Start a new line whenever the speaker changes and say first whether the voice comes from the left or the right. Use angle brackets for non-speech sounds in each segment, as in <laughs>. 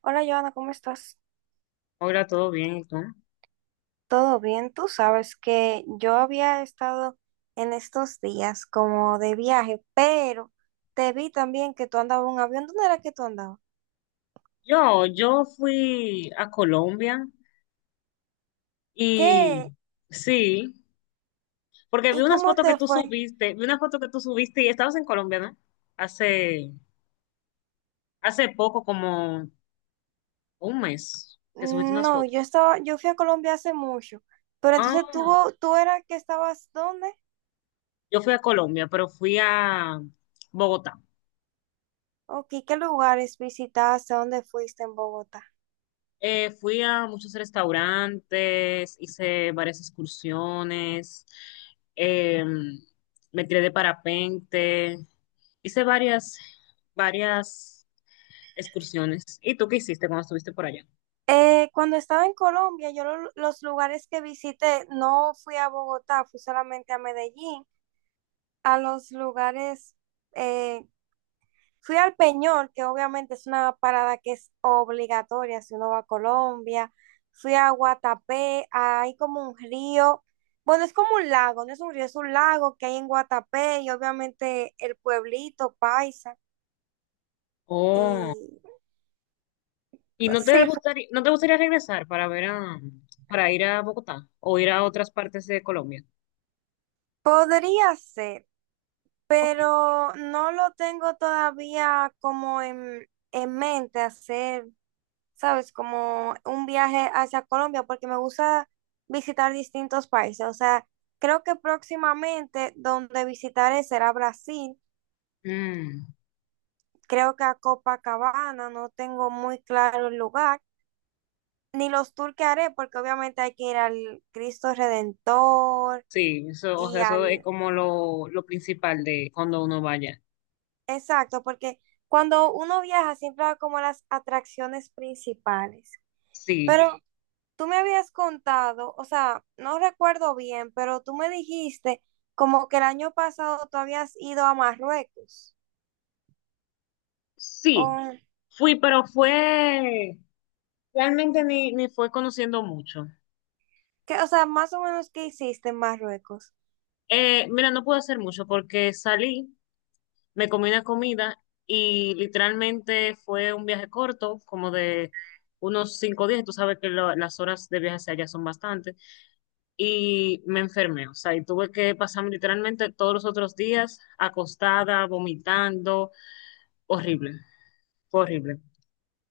right: Hola, Joana, ¿cómo estás?
left: Hola, ¿todo bien? ¿Y tú?
right: ¿Todo bien? Tú sabes que yo había estado en estos días como de viaje, pero te vi también que tú andabas en un avión. ¿Dónde era que tú andabas?
left: Yo fui a Colombia y
right: ¿Qué?
left: sí, porque vi
right: ¿Y
left: unas
right: cómo
left: fotos que
right: te
left: tú
right: fue?
left: subiste, vi una foto que tú subiste y estabas en Colombia, ¿no? Hace, hace poco, como un mes, que subiste unas
right: No,
left: fotos.
right: yo estaba, yo fui a Colombia hace mucho, pero entonces
left: Ah,
right: tú era que estabas ¿dónde?
left: yo fui a Colombia, pero fui a Bogotá.
right: ¿O qué, qué lugares visitaste? ¿Dónde fuiste en Bogotá?
left: Fui a muchos restaurantes, hice varias excursiones, eh, me tiré de parapente, hice varias excursiones. ¿Y tú qué hiciste cuando estuviste por allá?
right: Cuando estaba en Colombia, yo los lugares que visité, no fui a Bogotá, fui solamente a Medellín, a los lugares, eh, fui al Peñol, que obviamente es una parada que es obligatoria si uno va a Colombia. Fui a Guatapé, hay como un río, bueno, es como un lago, no es un río, es un lago que hay en Guatapé, y obviamente el pueblito Paisa.
left: Oh,
right: Y
left: ¿y no
right: sí,
left: te gustaría regresar para para ir a Bogotá o ir a otras partes de Colombia?
right: podría ser,
left: Ok.
right: pero no lo tengo todavía como en mente hacer, ¿sabes? Como un viaje hacia Colombia, porque me gusta visitar distintos países. O sea, creo que próximamente donde visitaré será Brasil.
left: Mm,
right: Creo que a Copacabana no tengo muy claro el lugar, ni los tours que haré, porque obviamente hay que ir al Cristo Redentor
left: sí, eso, o
right: y
left: sea, eso es
right: al...
left: como lo principal de cuando uno vaya.
right: Exacto, porque cuando uno viaja siempre va como a las atracciones principales.
left: Sí.
right: Pero tú me habías contado, o sea, no recuerdo bien, pero tú me dijiste como que el año pasado tú habías ido a Marruecos.
left: Sí,
right: O,
left: pero realmente ni fue conociendo mucho.
right: que, o sea, más o menos qué hiciste en Marruecos.
left: Mira, no pude hacer mucho porque salí, me comí una comida y literalmente fue un viaje corto, como de unos 5 días. Tú sabes que las horas de viaje hacia allá son bastantes. Y me enfermé, o sea, y tuve que pasarme literalmente todos los otros días acostada, vomitando, horrible, fue horrible.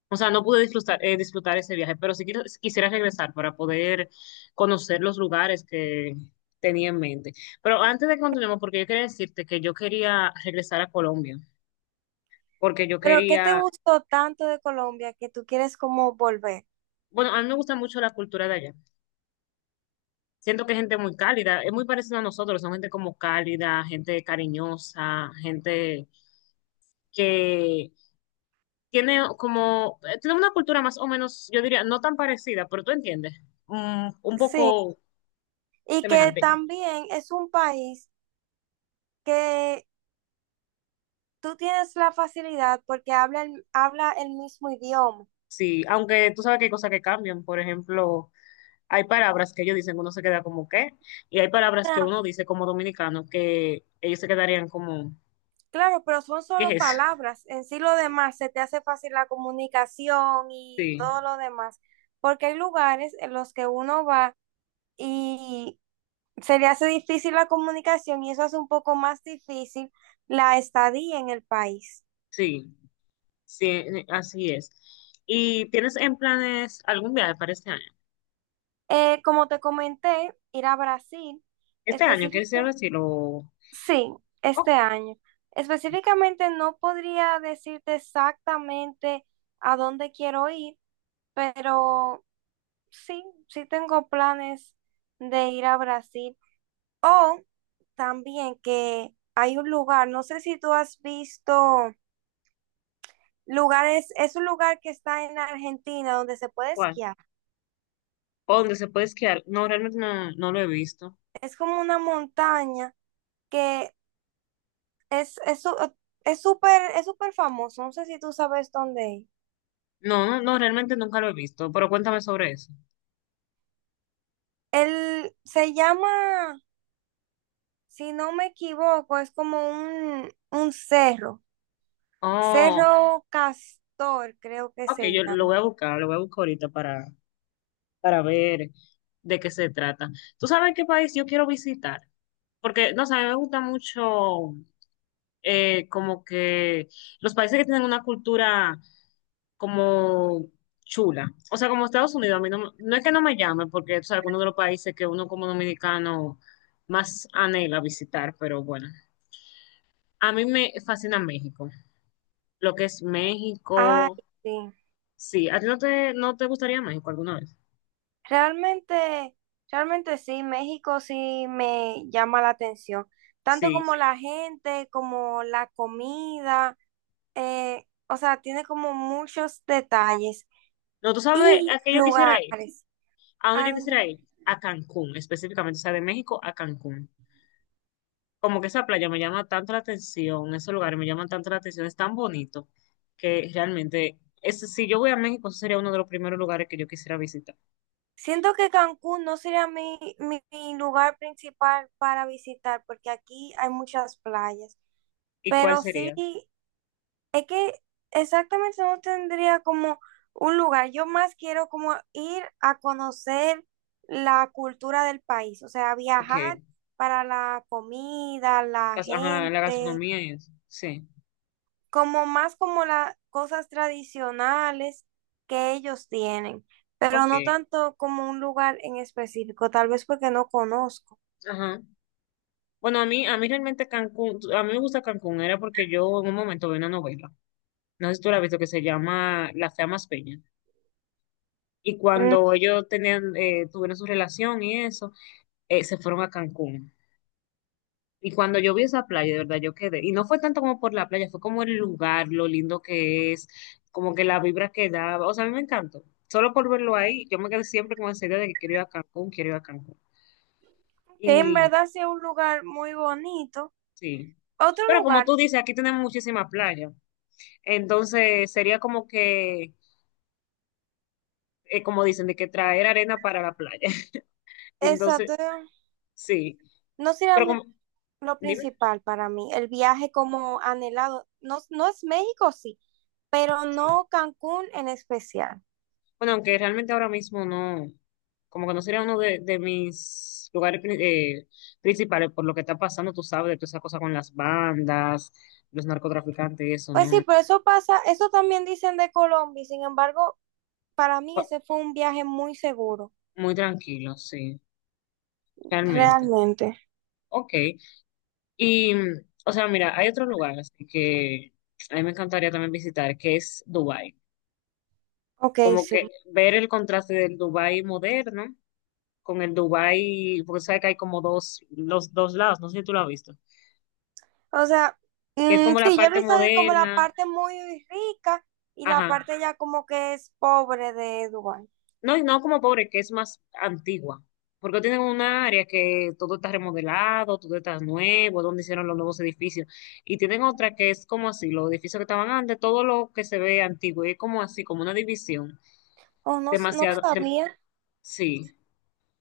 left: O sea, no pude disfrutar, disfrutar ese viaje, pero sí quisiera regresar para poder conocer los lugares que tenía en mente. Pero antes de que continuemos, porque yo quería decirte que yo quería regresar a Colombia, porque yo
right: Pero ¿qué
left: quería,
right: te gustó tanto de Colombia que tú quieres como volver?
left: bueno, a mí me gusta mucho la cultura de allá. Siento que es gente muy cálida, es muy parecida a nosotros, son gente como cálida, gente cariñosa, gente que tiene como, tiene una cultura más o menos, yo diría, no tan parecida, pero tú entiendes, mm, un
right: Sí,
left: poco
right: y que
left: semejante.
right: también es un país que tú tienes la facilidad porque habla el mismo idioma.
left: Sí, aunque tú sabes que hay cosas que cambian. Por ejemplo, hay palabras que ellos dicen, uno se queda como ¿qué? Y hay palabras que uno dice como dominicano que ellos se quedarían como
right: Claro, pero son
left: ¿qué
right: solo
left: es eso?
right: palabras. En sí lo
left: Sí,
right: demás se te hace fácil la comunicación y
left: sí,
right: todo lo demás, porque hay lugares en los que uno va y se le hace difícil la comunicación y eso hace un poco más difícil la estadía en el país.
left: sí, sí, así es. ¿Y tienes en planes algún viaje para este año?
right: Como te comenté, ir a Brasil,
left: Este año, ¿quieres ir a
right: específicamente,
left: Brasil o
right: sí,
left: ok,
right: este año. Específicamente no podría decirte exactamente a dónde quiero ir, pero sí, tengo planes de ir a Brasil. O también que hay un lugar, no sé si tú has visto lugares, es un lugar que está en Argentina donde se puede
left: ¿cuál?
right: esquiar.
left: ¿O dónde se puede esquiar? No, realmente no lo he visto.
right: Es como una montaña que es es su- es súper famoso, no sé si tú sabes dónde es.
left: No, no, no, realmente nunca lo he visto, pero cuéntame sobre eso.
right: Él se llama, si no me equivoco, es como un cerro,
left: Oh,
right: Cerro Castor, creo que
left: ok,
right: se
left: yo lo
right: llama.
left: voy a buscar, lo voy a buscar ahorita para. Para ver de qué se trata. ¿Tú sabes qué país yo quiero visitar? Porque, no sé, a mí me gusta mucho como que los países que tienen una cultura como chula. O sea, como Estados Unidos, a mí no es que no me llame, porque es alguno de los países que uno como dominicano más anhela visitar, pero bueno. A mí me fascina México, lo que es
right: Ay,
left: México.
right: sí.
left: Sí, ¿a ti no no te gustaría México alguna vez?
right: Realmente, realmente sí, México sí me llama la atención, tanto
left: Sí.
right: como la gente, como la comida, o sea, tiene como muchos detalles
left: No, tú sabes
right: y
left: a qué yo quisiera ir.
right: lugares
left: ¿A dónde
right: a
left: yo
right: donde...
left: quisiera ir? A Cancún, específicamente, o sea, de México a Cancún. Como que esa playa me llama tanto la atención, esos lugares me llaman tanto la atención, es tan bonito que realmente, es, si yo voy a México, ese sería uno de los primeros lugares que yo quisiera visitar.
right: Siento que Cancún no sería mi lugar principal para visitar, porque aquí hay muchas playas,
left: ¿Y cuál
right: pero sí...
left: sería?
right: Es que exactamente no tendría como un lugar. Yo más quiero como ir a conocer la cultura del país, o sea,
left: Ok,
right: viajar para la comida, la
left: ajá, la
right: gente,
left: gastronomía y eso. Sí,
right: como más como las cosas tradicionales que ellos tienen, pero
left: ok,
right: no tanto como un lugar en específico, tal vez porque no conozco.
left: ajá. Bueno, a mí realmente Cancún, a mí me gusta Cancún, era porque yo en un momento vi una novela, no sé si tú la has visto, que se llama La Fea Más Peña. Y
right: Mm.
left: cuando ellos tenían, tuvieron su relación y eso, se fueron a Cancún. Y cuando yo vi esa playa, de verdad, yo quedé. Y no fue tanto como por la playa, fue como el lugar, lo lindo que es, como que la vibra que daba. O sea, a mí me encantó. Solo por verlo ahí, yo me quedé siempre con esa idea de que quiero ir a Cancún, quiero ir a Cancún.
right: Que en
left: Y
right: verdad sea un lugar muy bonito.
left: sí.
right: Otro
left: Pero como
right: lugar,
left: tú dices, aquí tenemos muchísima playa. Entonces sería como que, como dicen, de que traer arena para la playa. <laughs> Entonces,
right: exacto,
left: sí.
right: no sería
left: Pero
right: mi...
left: como,
right: Lo
left: dime.
right: principal para mí, el viaje como anhelado, no, no es México, sí, pero
left: Sí.
right: no Cancún en especial.
left: Bueno, aunque realmente ahora mismo no, como que no sería uno de mis lugares principales por lo que está pasando, tú sabes, de toda esa cosa con las bandas, los narcotraficantes y eso,
right: Pues
left: ¿no?
right: sí, pero eso pasa, eso también dicen de Colombia, y sin embargo, para mí
left: Fu-
right: ese fue un viaje muy seguro,
left: Muy tranquilo, sí, realmente.
right: realmente.
left: Ok. Y, mm, o sea, mira, hay otro lugar así que a mí me encantaría también visitar, que es Dubái.
right: Ok,
left: Como
right: sí.
left: que ver el contraste del Dubái moderno con el Dubái, porque sabes que hay como dos, los dos lados, no sé si tú lo has visto,
right: O sea,
left: que es
right: mm,
left: como la
right: sí, yo he
left: parte
right: visto de como la
left: moderna.
right: parte muy rica y la
left: Ajá.
right: parte ya como que es pobre de Dubái.
left: No, y no como pobre, que es más antigua. Porque tienen un área que todo está remodelado, todo está nuevo, donde hicieron los nuevos edificios. Y tienen otra que es como así, los edificios que estaban antes, todo lo que se ve antiguo. Y es como así, como una división.
right: Oh, no, no
left: Demasiado,
right: sabía.
left: sí.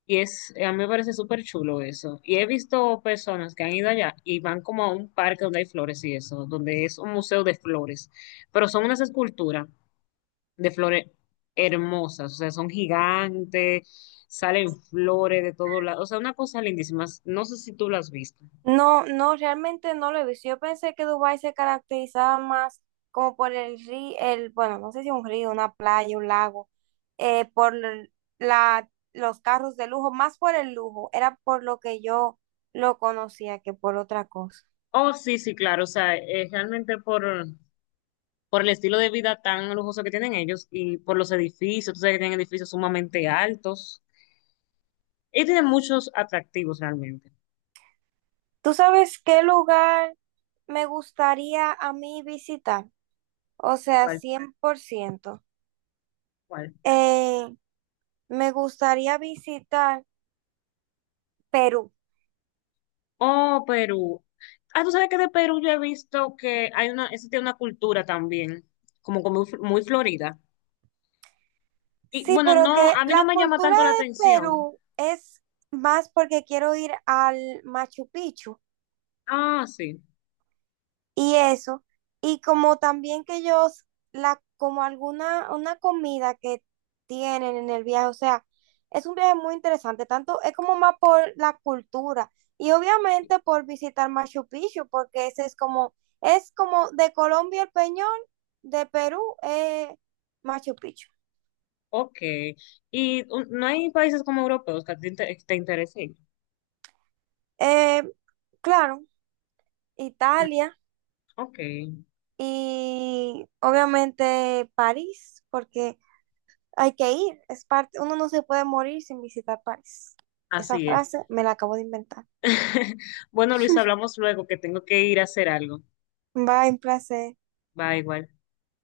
left: Y es, a mí me parece súper chulo eso. Y he visto personas que han ido allá y van como a un parque donde hay flores y eso, donde es un museo de flores. Pero son unas esculturas de flores hermosas, o sea, son gigantes, salen flores de todos lados, o sea, una cosa lindísima, no sé si tú las has visto.
right: No, no, realmente no lo he visto. Yo pensé que Dubái se caracterizaba más como por el río, el, bueno, no sé si un río, una playa, un lago, eh, por l- la, los carros de lujo, más por el lujo, era por lo que yo lo conocía que por otra cosa.
left: Oh, sí, sí, claro, o sea, realmente por el estilo de vida tan lujoso que tienen ellos y por los edificios, tú sabes que tienen edificios sumamente altos, y tienen muchos atractivos realmente.
right: ¿Tú sabes qué lugar me gustaría a mí visitar? O sea,
left: ¿Cuál?
right: cien por ciento...
left: ¿Cuál?
right: Eh, Me gustaría visitar Perú.
left: Oh, Perú. Ah, tú sabes que de Perú yo he visto que hay una, existe una cultura también, como, como muy florida. Y
right: Sí,
left: bueno,
right: pero
left: no,
right: que
left: a mí no
right: la
left: me llama
right: cultura
left: tanto la
right: de
left: atención.
right: Perú es más porque quiero ir al Machu Picchu
left: Ah, sí,
right: y eso. Y como también que ellos, la, como alguna, una comida que tienen en el viaje, o sea, es un viaje muy interesante, tanto es como más por la cultura y obviamente por visitar Machu Picchu, porque ese es como de Colombia el Peñón, de Perú, Machu Picchu.
left: ok. Y un- no hay países como europeos que a ti te interesen.
right: Eh, claro,
left: Mm,
right: Italia.
left: ok,
right: Y obviamente París, porque hay que ir, es parte, uno no se puede morir sin visitar París. Esa
left: así es.
right: frase me la acabo de inventar.
left: <laughs> Bueno, Luis,
right: <laughs>
left: hablamos luego que tengo que ir a hacer algo.
right: Bye, un placer.
left: Va igual.